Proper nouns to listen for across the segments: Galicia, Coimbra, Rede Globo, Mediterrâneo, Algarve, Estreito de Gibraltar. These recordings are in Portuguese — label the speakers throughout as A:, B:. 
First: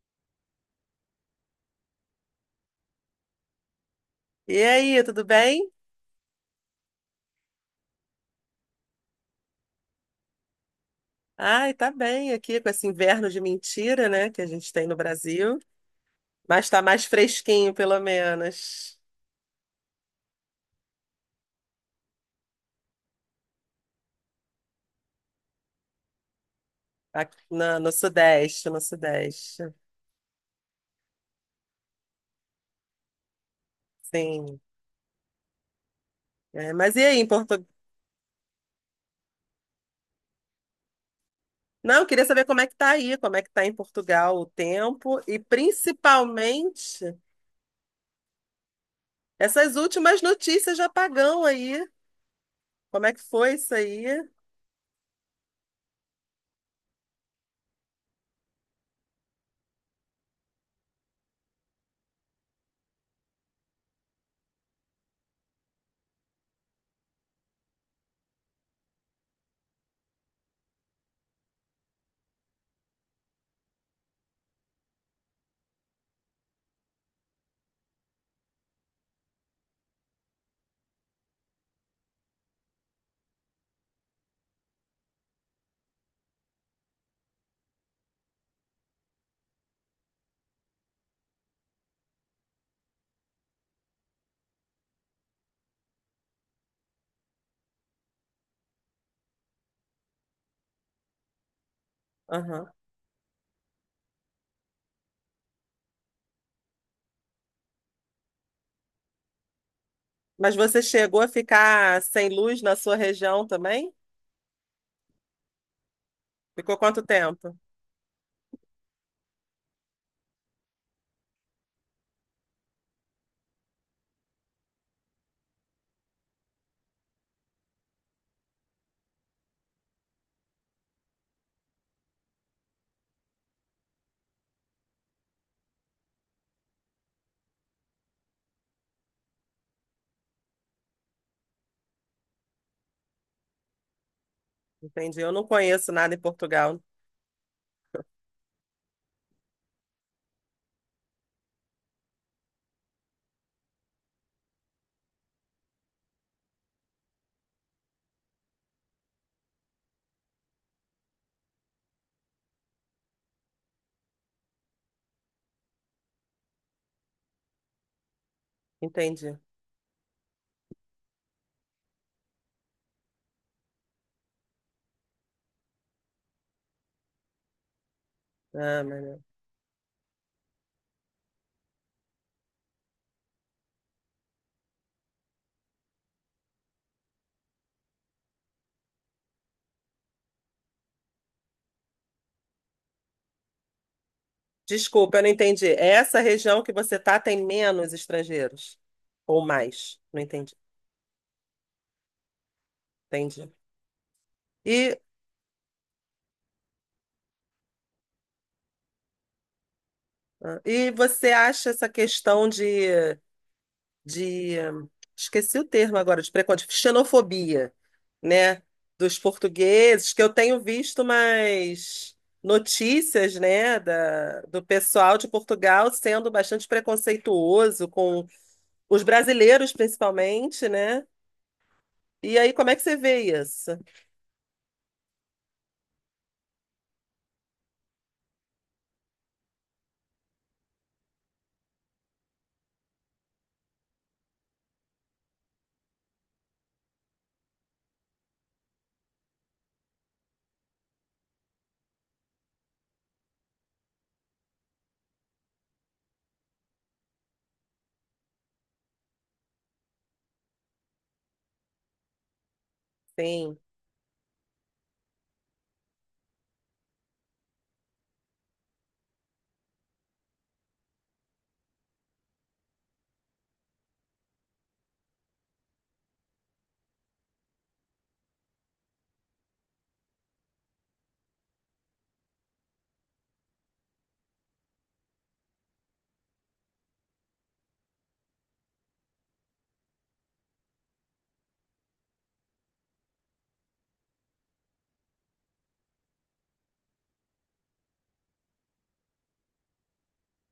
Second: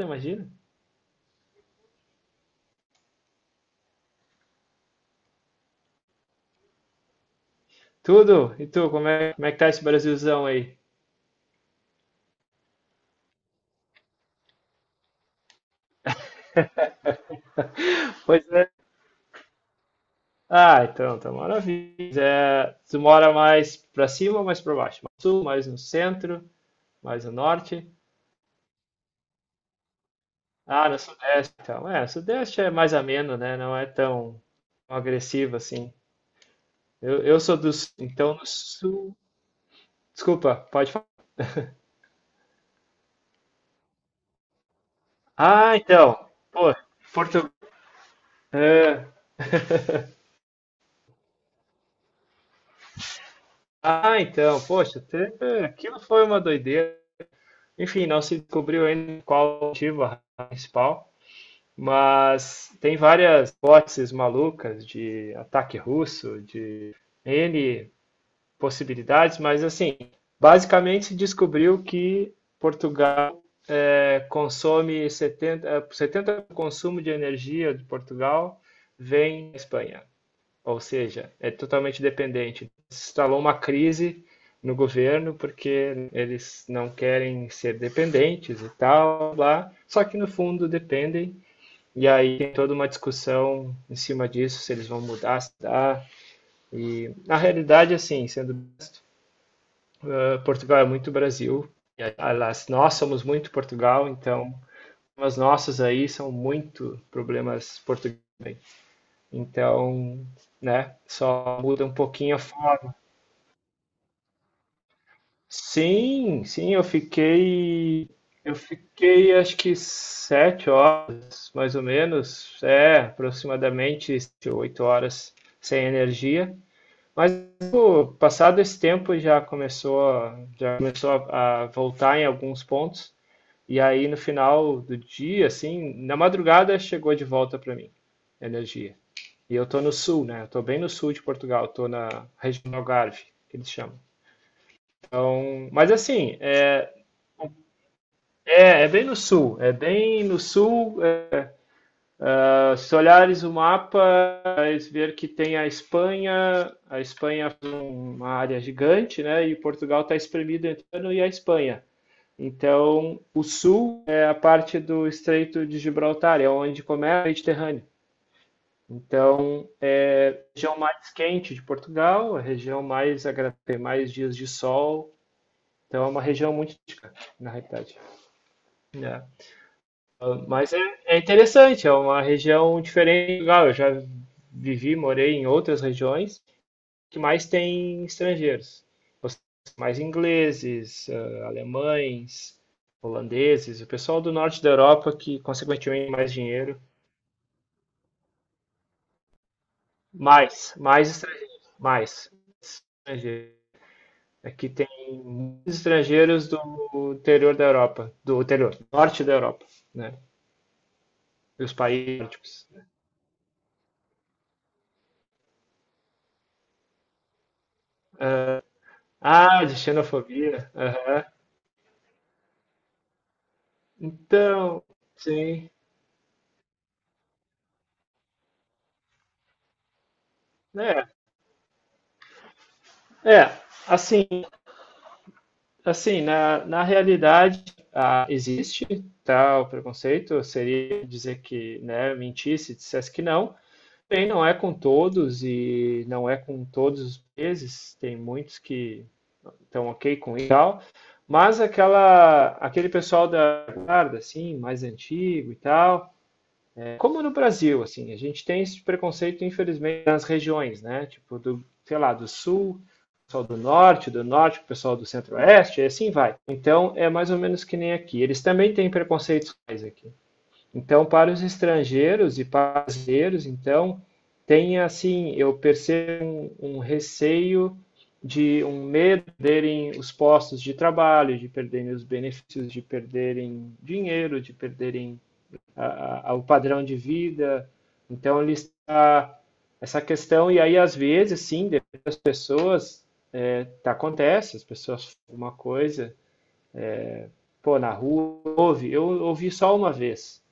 A: Imagina.
B: E aí, tudo bem?
A: Tudo. E tu, como é que tá esse Brasilzão aí?
B: Ai, tá bem aqui com esse inverno de mentira, né, que a gente tem no Brasil, mas tá mais fresquinho, pelo
A: Pois é.
B: menos,
A: Ah, então, tá maravilha. É, tu mora mais pra cima ou mais pra baixo? Mais no sul, mais no centro, mais no
B: aqui na- no,
A: norte?
B: Sudeste, no Sudeste.
A: Ah, no sudeste, então. É, o sudeste é mais ameno, né? Não é tão
B: Sim.
A: agressivo assim.
B: É, mas e aí,
A: Eu,
B: em
A: eu sou
B: Portugal?
A: do sul, então no sul. Desculpa, pode falar.
B: Não, eu queria saber como é que tá aí, como é que tá em Portugal o tempo e
A: Ah, então. Pô,
B: principalmente
A: Portugal.
B: essas últimas notícias de apagão aí. Como é que foi isso aí?
A: Ah, então, poxa, aquilo foi uma doideira. Enfim, não se descobriu ainda qual o motivo, a razão principal, mas tem várias hipóteses malucas, de ataque russo, de N possibilidades, mas assim, basicamente se descobriu que Portugal consome 70, 70% do consumo de energia de Portugal vem da Espanha. Ou seja, é totalmente dependente. Se instalou uma crise no governo porque eles não querem ser dependentes e tal, lá, só que no fundo dependem. E aí tem toda uma discussão em cima disso, se eles vão mudar, se dá. E na realidade, assim, sendo Portugal é muito Brasil, e,
B: Aham.
A: aliás, nós somos muito Portugal, então os nossos aí são muito problemas portugueses. Então,
B: Mas você
A: né,
B: chegou a
A: só muda um
B: ficar sem
A: pouquinho a...
B: luz na sua região também?
A: Sim, sim,
B: Ficou
A: eu
B: quanto tempo?
A: fiquei. Eu fiquei acho que 7 horas, mais ou menos. É, aproximadamente 8 horas sem energia. Mas pô, passado esse tempo já começou a voltar em alguns pontos. E aí no final do dia, assim, na madrugada chegou de volta para mim a energia. E eu tô no sul, né? Eu tô bem no sul de Portugal, tô na região do Algarve, que eles chamam.
B: Entendi. Eu não conheço
A: Mas
B: nada em
A: assim,
B: Portugal.
A: é, bem no sul, é bem no sul. Se olhares o mapa, vais ver que tem a Espanha. A Espanha é uma área gigante, né? E Portugal está espremido entre o Líbano e a Espanha. Então, o sul é a parte do Estreito de Gibraltar, é onde começa o Mediterrâneo.
B: Entendi.
A: Então, é a região mais quente de Portugal, a região mais agradável, tem mais dias de sol. Então, é uma região muito, na realidade,
B: Ah, meu
A: né?
B: Deus.
A: Ah, mas é interessante, é uma região diferente. Legal, eu já vivi, morei em outras regiões que mais tem estrangeiros. Os- Mais ingleses, alemães, holandeses, o pessoal do norte da Europa
B: Desculpa, eu não
A: que,
B: entendi. É
A: consequentemente, tem
B: Essa
A: mais
B: região que
A: dinheiro.
B: você tá tem menos estrangeiros ou mais? Não entendi.
A: Mais, mais estrangeiros, mais
B: Entendi.
A: estrangeiros. Aqui tem
B: E,
A: muitos estrangeiros do interior da Europa, do interior, norte da Europa, né?
B: e você acha
A: Dos
B: essa
A: países
B: questão
A: nórdicos.
B: de esqueci o termo agora, de preconceito, xenofobia, né, dos
A: Ah, de
B: portugueses, que eu tenho
A: xenofobia.
B: visto
A: Aham.
B: mais notícias, né, do
A: Então,
B: pessoal de
A: sim,
B: Portugal sendo bastante preconceituoso com os brasileiros, principalmente, né?
A: né?
B: E aí, como é que você vê
A: É,
B: isso?
A: assim, na realidade, ah, existe tal preconceito. Seria dizer que, né, mentisse, dissesse que não. Bem, não é com todos e não é com todos os meses, tem muitos que estão ok com isso e tal, mas aquele pessoal da guarda, assim, mais antigo e tal, como no Brasil. Assim, a gente tem esse preconceito, infelizmente, nas regiões, né? Tipo, do, sei lá, do sul, o pessoal do
B: Sim,
A: norte, do norte, o pessoal do centro-oeste, e assim vai. Então, é mais ou menos que nem aqui. Eles também têm preconceitos aqui. Então, para os estrangeiros e para os brasileiros, então, tem assim, eu percebo um receio, de um medo de perderem os postos de trabalho, de perderem os benefícios, de perderem dinheiro, de perderem a- ao padrão de vida. Então, ele está essa questão, e aí, às vezes, sim, depende das pessoas, é, tá, acontece, as pessoas falam uma coisa, pô, na rua, ouve. Eu ouvi só uma vez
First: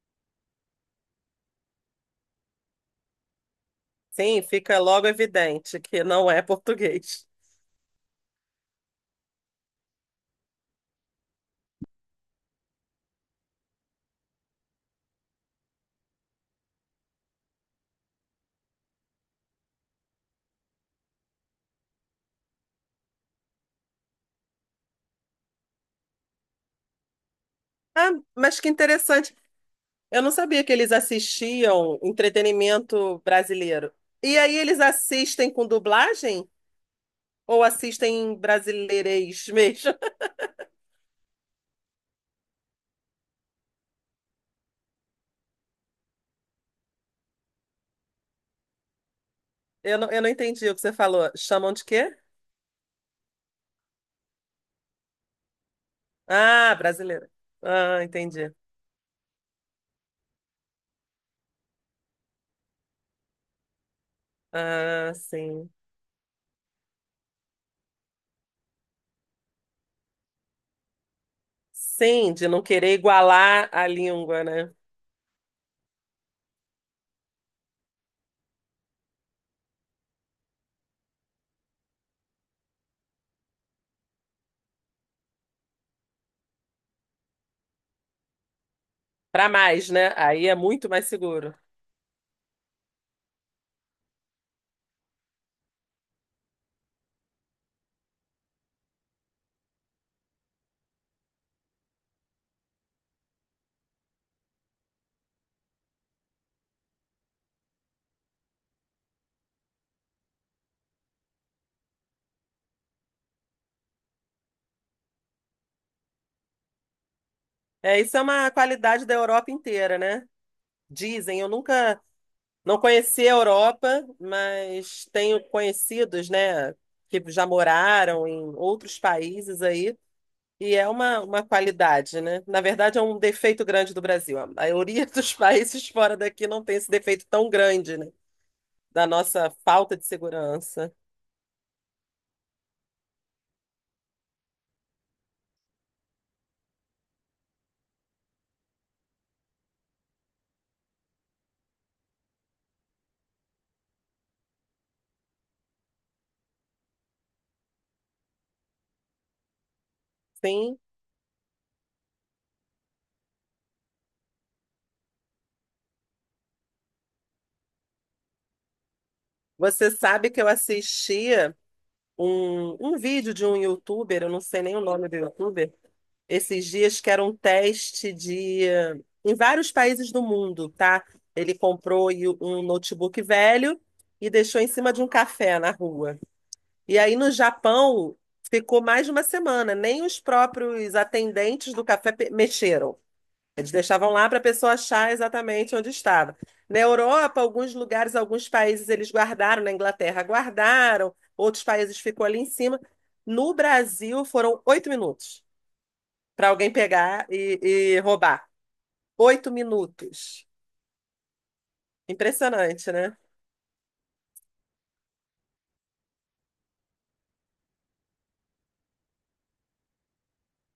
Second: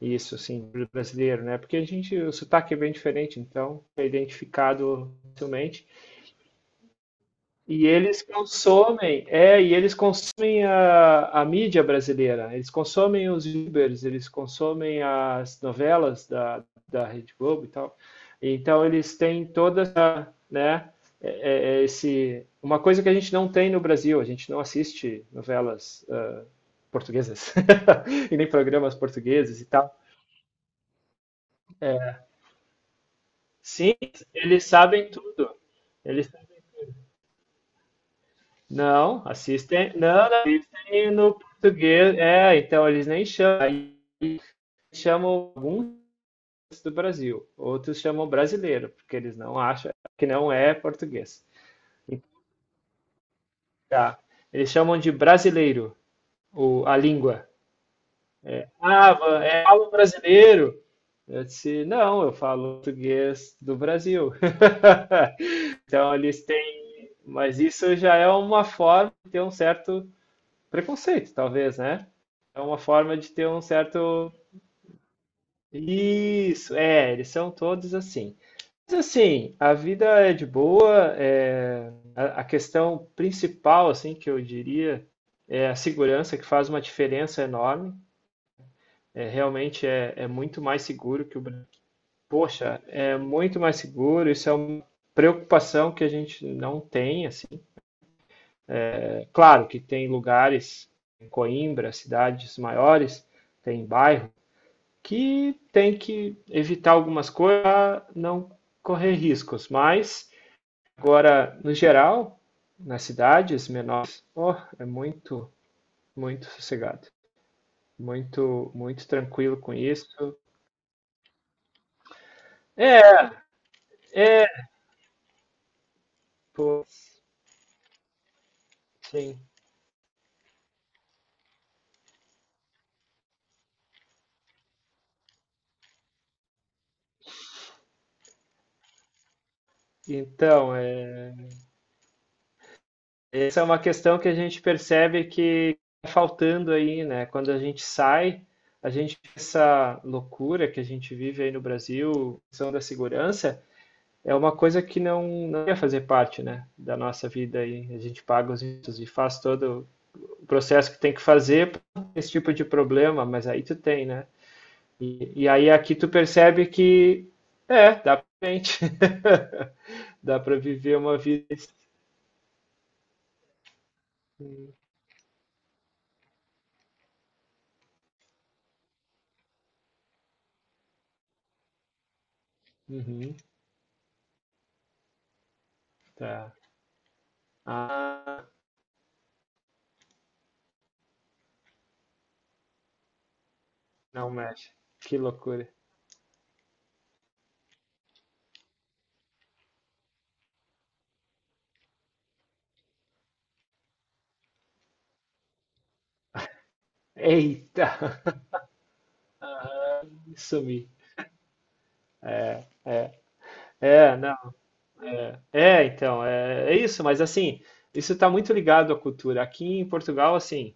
A: isso, assim, do brasileiro, né? Porque a gente, o sotaque é bem diferente, então é
B: sim, fica logo
A: identificado
B: evidente
A: facilmente.
B: que não é português.
A: E eles consomem a mídia brasileira, eles consomem os youtubers, eles consomem as novelas da Rede Globo e tal. Então eles têm toda essa, né, uma coisa que a gente não tem no Brasil, a gente não assiste novelas portuguesas
B: Ah,
A: e nem
B: mas que
A: programas
B: interessante.
A: portugueses e tal.
B: Eu não sabia que eles assistiam
A: É,
B: entretenimento brasileiro.
A: sim,
B: E aí,
A: eles
B: eles
A: sabem
B: assistem
A: tudo.
B: com
A: Eles
B: dublagem ou assistem em
A: Não,
B: brasileirês
A: assistem.
B: mesmo?
A: Não, não, assistem no português. É, então eles nem chamam. Aí chamam alguns do Brasil, outros chamam brasileiro, porque eles não acham
B: Eu
A: que
B: não
A: não
B: entendi
A: é
B: o que você falou.
A: português.
B: Chamam de quê?
A: Tá. Eles chamam de brasileiro
B: Ah,
A: a
B: brasileiro.
A: língua.
B: Ah, entendi.
A: Ah, é algo brasileiro. Eu disse, não, eu falo português do Brasil.
B: Ah, sim.
A: Então eles têm, mas isso já é uma forma de ter um certo preconceito, talvez, né?
B: Sim, de
A: É
B: não
A: uma
B: querer
A: forma de ter um
B: igualar a
A: certo...
B: língua, né?
A: Isso, é, eles são todos assim. Mas assim, a vida é de boa, é, a questão principal, assim, que eu diria, é a segurança, que faz uma diferença enorme. É,
B: Para
A: realmente
B: mais, né?
A: é
B: Aí é
A: muito mais
B: muito mais
A: seguro que o
B: seguro.
A: Brasil. Poxa, é muito mais seguro, isso é uma preocupação que a gente não tem, assim. É claro que tem lugares em Coimbra, cidades maiores, tem bairros que tem que evitar algumas coisas para não correr riscos. Mas, agora, no geral, nas cidades menores, oh, é muito, muito sossegado.
B: É, isso é uma
A: Muito,
B: qualidade
A: muito
B: da Europa
A: tranquilo com
B: inteira, né?
A: isso.
B: Dizem, eu nunca não conheci
A: É,
B: a Europa,
A: é,
B: mas tenho conhecidos, né,
A: pô,
B: que já moraram em outros
A: sim.
B: países aí, e é uma qualidade, né? Na verdade, é um defeito grande do Brasil. A maioria dos países fora daqui não tem esse defeito tão grande, né? Da nossa falta de
A: Então,
B: segurança.
A: é, essa é uma questão que a gente percebe que tá faltando aí, né? Quando a gente sai, a gente... essa loucura que a gente vive aí no Brasil, questão da segurança, é uma coisa que não ia fazer parte, né, da nossa vida aí. A gente paga os impostos e faz todo o
B: Sim,
A: processo que tem que fazer pra esse tipo de problema, mas aí tu tem, né? E aí aqui tu percebe que é, dá pra gente.
B: você sabe que
A: Dá
B: eu
A: pra viver uma
B: assisti
A: vida.
B: um vídeo de um youtuber, eu não sei nem o nome do youtuber, esses dias que era um teste de em vários países do mundo, tá? Ele comprou e- o- Um notebook
A: Uhum,
B: velho e deixou em cima de um café na rua.
A: tá.
B: E aí no Japão
A: Ah,
B: ficou mais de uma semana, nem os próprios atendentes do café mexeram. Eles deixavam lá
A: não
B: para a
A: mexe.
B: pessoa achar
A: Que loucura.
B: exatamente onde estava. Na Europa, alguns lugares, alguns países eles guardaram, na Inglaterra guardaram, outros países ficou ali em cima. No Brasil, foram 8 minutos para alguém pegar
A: Eita!
B: e roubar. Oito
A: Ah,
B: minutos.
A: sumi. É,
B: Impressionante, né?
A: é. É, não. É, é, então, é, é isso, mas assim, isso está muito ligado à cultura. Aqui em Portugal, assim,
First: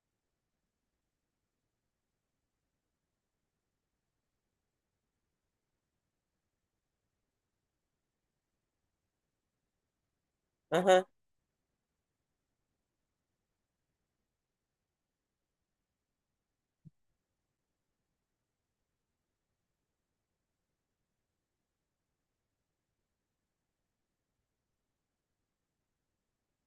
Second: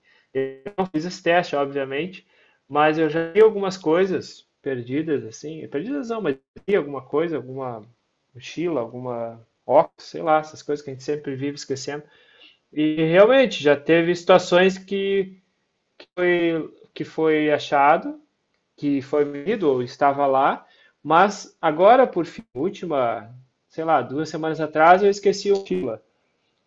A: não fiz esse teste, obviamente, mas eu já vi algumas coisas perdidas, assim, perdidas não, mas vi alguma coisa, alguma mochila, alguma óculos, sei lá, essas coisas que a gente
B: Aham,
A: sempre vive esquecendo. E realmente já teve situações que foi achado, que foi medido ou estava lá, mas agora, por fim, última, sei lá, 2 semanas atrás, eu esqueci o mochila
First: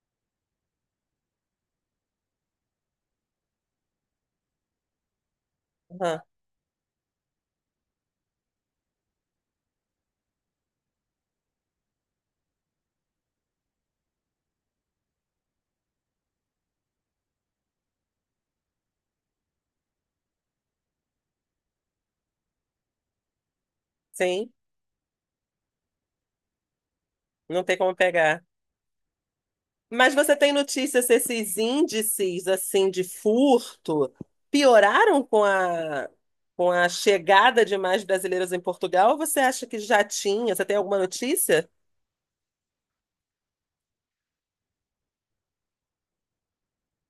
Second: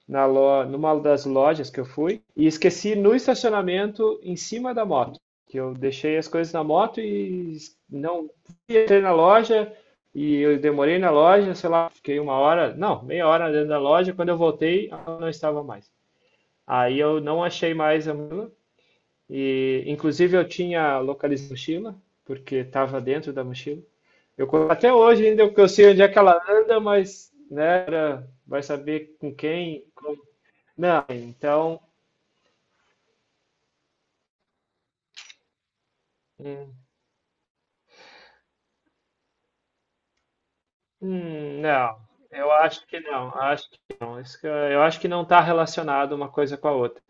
A: numa das lojas que eu fui e esqueci no estacionamento em cima da moto. Que eu deixei
B: aham.
A: as coisas na moto e não entrei na loja, e eu demorei na loja, sei lá, fiquei 1 hora, não, meia hora dentro da loja. Quando eu voltei, ela não estava mais. Aí eu não achei mais a mochila, e inclusive eu tinha localizado a mochila porque estava dentro da mochila.
B: Sim,
A: Eu até hoje ainda eu sei onde é que ela anda, mas
B: não tem
A: né,
B: como pegar.
A: vai saber com quem,
B: Mas
A: como.
B: você tem notícia se esses
A: Então...
B: índices assim de furto pioraram com
A: hum,
B: a chegada de mais brasileiros em Portugal? Ou você acha que já tinha? Você tem alguma notícia?
A: não, eu acho que não, acho que não. Isso que eu acho que não está relacionado uma coisa com a outra,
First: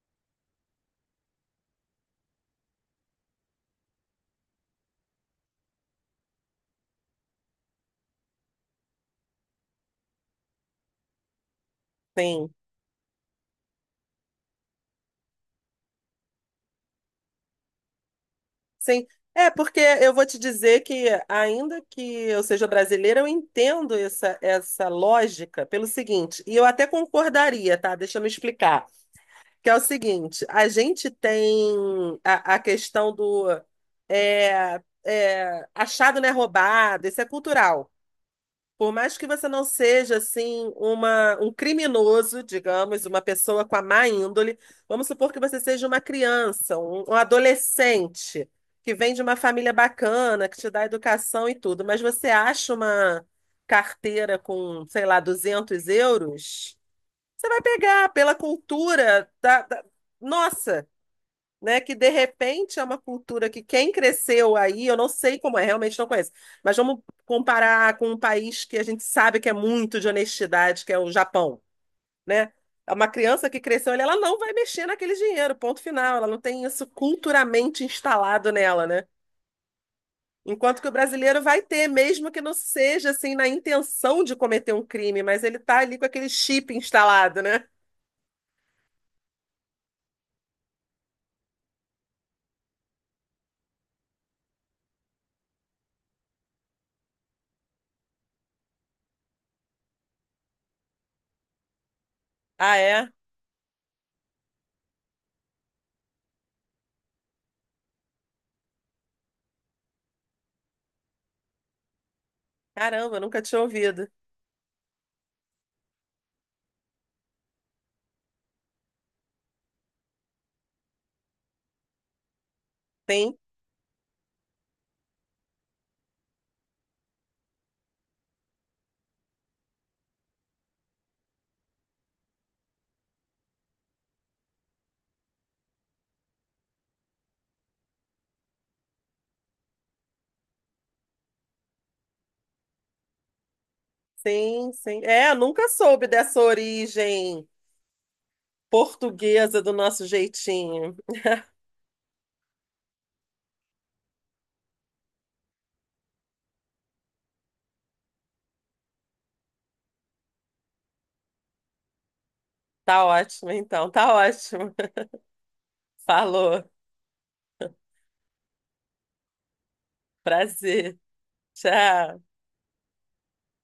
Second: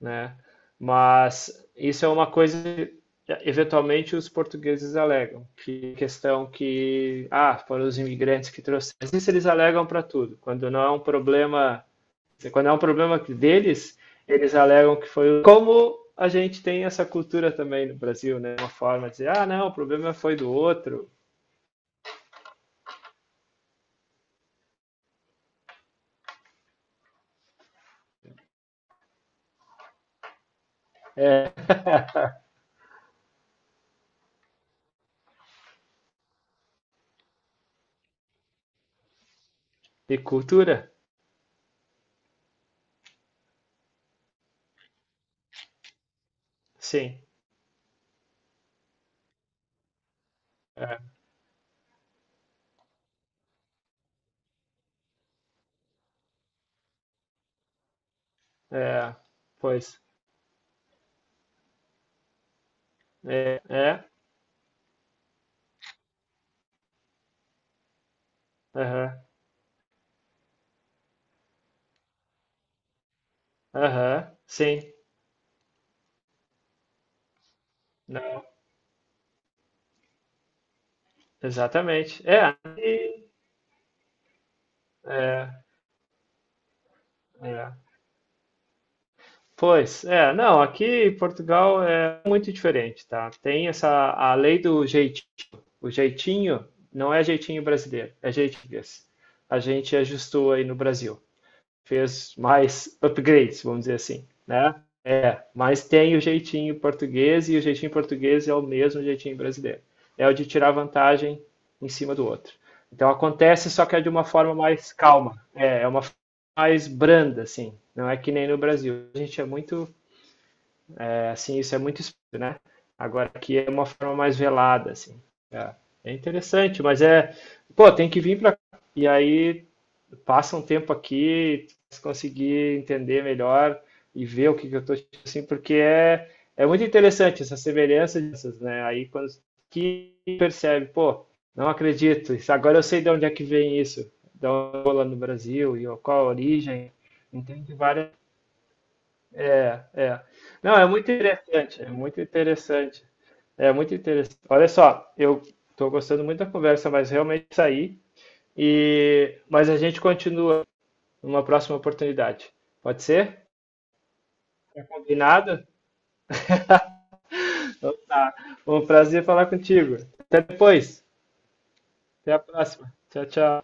A: né? Mas isso é uma coisa que eventualmente os portugueses alegam, que questão que, ah, foram os imigrantes que trouxeram. Isso eles alegam para tudo. Quando não é um problema,
B: Sim,
A: quando é um problema deles, eles alegam que foi como a gente tem essa cultura também no Brasil, né? Uma forma
B: sim.
A: de dizer, ah,
B: É,
A: não, o
B: porque
A: problema
B: eu vou
A: foi
B: te
A: do
B: dizer que,
A: outro.
B: ainda que eu seja brasileira, eu entendo essa lógica pelo seguinte, e eu até concordaria, tá? Deixa eu me explicar. Que é o seguinte, a gente tem a questão do achado não é roubado, isso é cultural. Por mais que você não seja
A: E
B: assim
A: cultura?
B: um criminoso, digamos, uma pessoa com a má índole, vamos supor que você seja uma criança, um
A: Sim.
B: adolescente que vem de uma família bacana, que te dá educação e tudo, mas você acha uma carteira com, sei lá, 200 euros? Você vai pegar pela
A: É,
B: cultura
A: pois.
B: nossa, né? Que de repente é uma cultura
A: É,
B: que quem
A: é,
B: cresceu aí, eu não sei como é, realmente não conheço. Mas vamos comparar com um país que a gente
A: aham,
B: sabe que é muito de honestidade, que é o Japão, né? É Uma criança que cresceu ali, ela
A: aham,
B: não vai
A: sim,
B: mexer naquele dinheiro, ponto final. Ela não tem isso culturalmente
A: não,
B: instalado nela, né? Enquanto que o brasileiro vai ter,
A: exatamente.
B: mesmo que não
A: É,
B: seja assim na intenção de cometer um crime, mas ele
A: é,
B: tá ali com aquele chip instalado, né?
A: é. Pois, é, não, aqui em Portugal é muito diferente, tá? Tem essa, a lei do jeitinho. O jeitinho não é jeitinho brasileiro, é jeitinho português. A gente ajustou aí no Brasil, fez
B: Ah,
A: mais
B: é?
A: upgrades, vamos dizer assim, né? É, mas tem o jeitinho português, e o jeitinho português é o mesmo jeitinho brasileiro. É o de tirar vantagem em cima do outro. Então
B: Caramba, nunca tinha
A: acontece, só que é
B: ouvido.
A: de uma forma mais calma. É uma forma mais branda, assim. Não é que nem no Brasil. A gente é muito, é, assim, isso é muito explícito, né? Agora
B: Sim,
A: aqui é uma forma mais velada, assim. É, é interessante, mas é, pô, tem que vir para cá, e aí passa um tempo aqui, se conseguir entender melhor e ver o que, que eu estou assim, porque é muito interessante essa semelhança dessas, né? Aí quando que percebe, pô, não acredito, agora eu sei de onde é que vem isso, da
B: sim, sim.
A: bola no
B: É, nunca
A: Brasil e
B: soube
A: qual a
B: dessa
A: origem,
B: origem
A: entende várias.
B: portuguesa do
A: É,
B: nosso
A: é. Não, é
B: jeitinho.
A: muito interessante, é muito interessante. É muito interessante. Olha só, eu estou gostando muito da conversa, mas realmente saí. E mas a gente continua numa próxima oportunidade. Pode
B: Tá
A: ser?
B: ótimo, então. Tá ótimo.
A: Tá combinado?
B: Falou.
A: Então tá. Foi um prazer falar contigo. Até
B: Prazer.
A: depois.
B: Tchau.
A: Até a próxima. Tchau, tchau.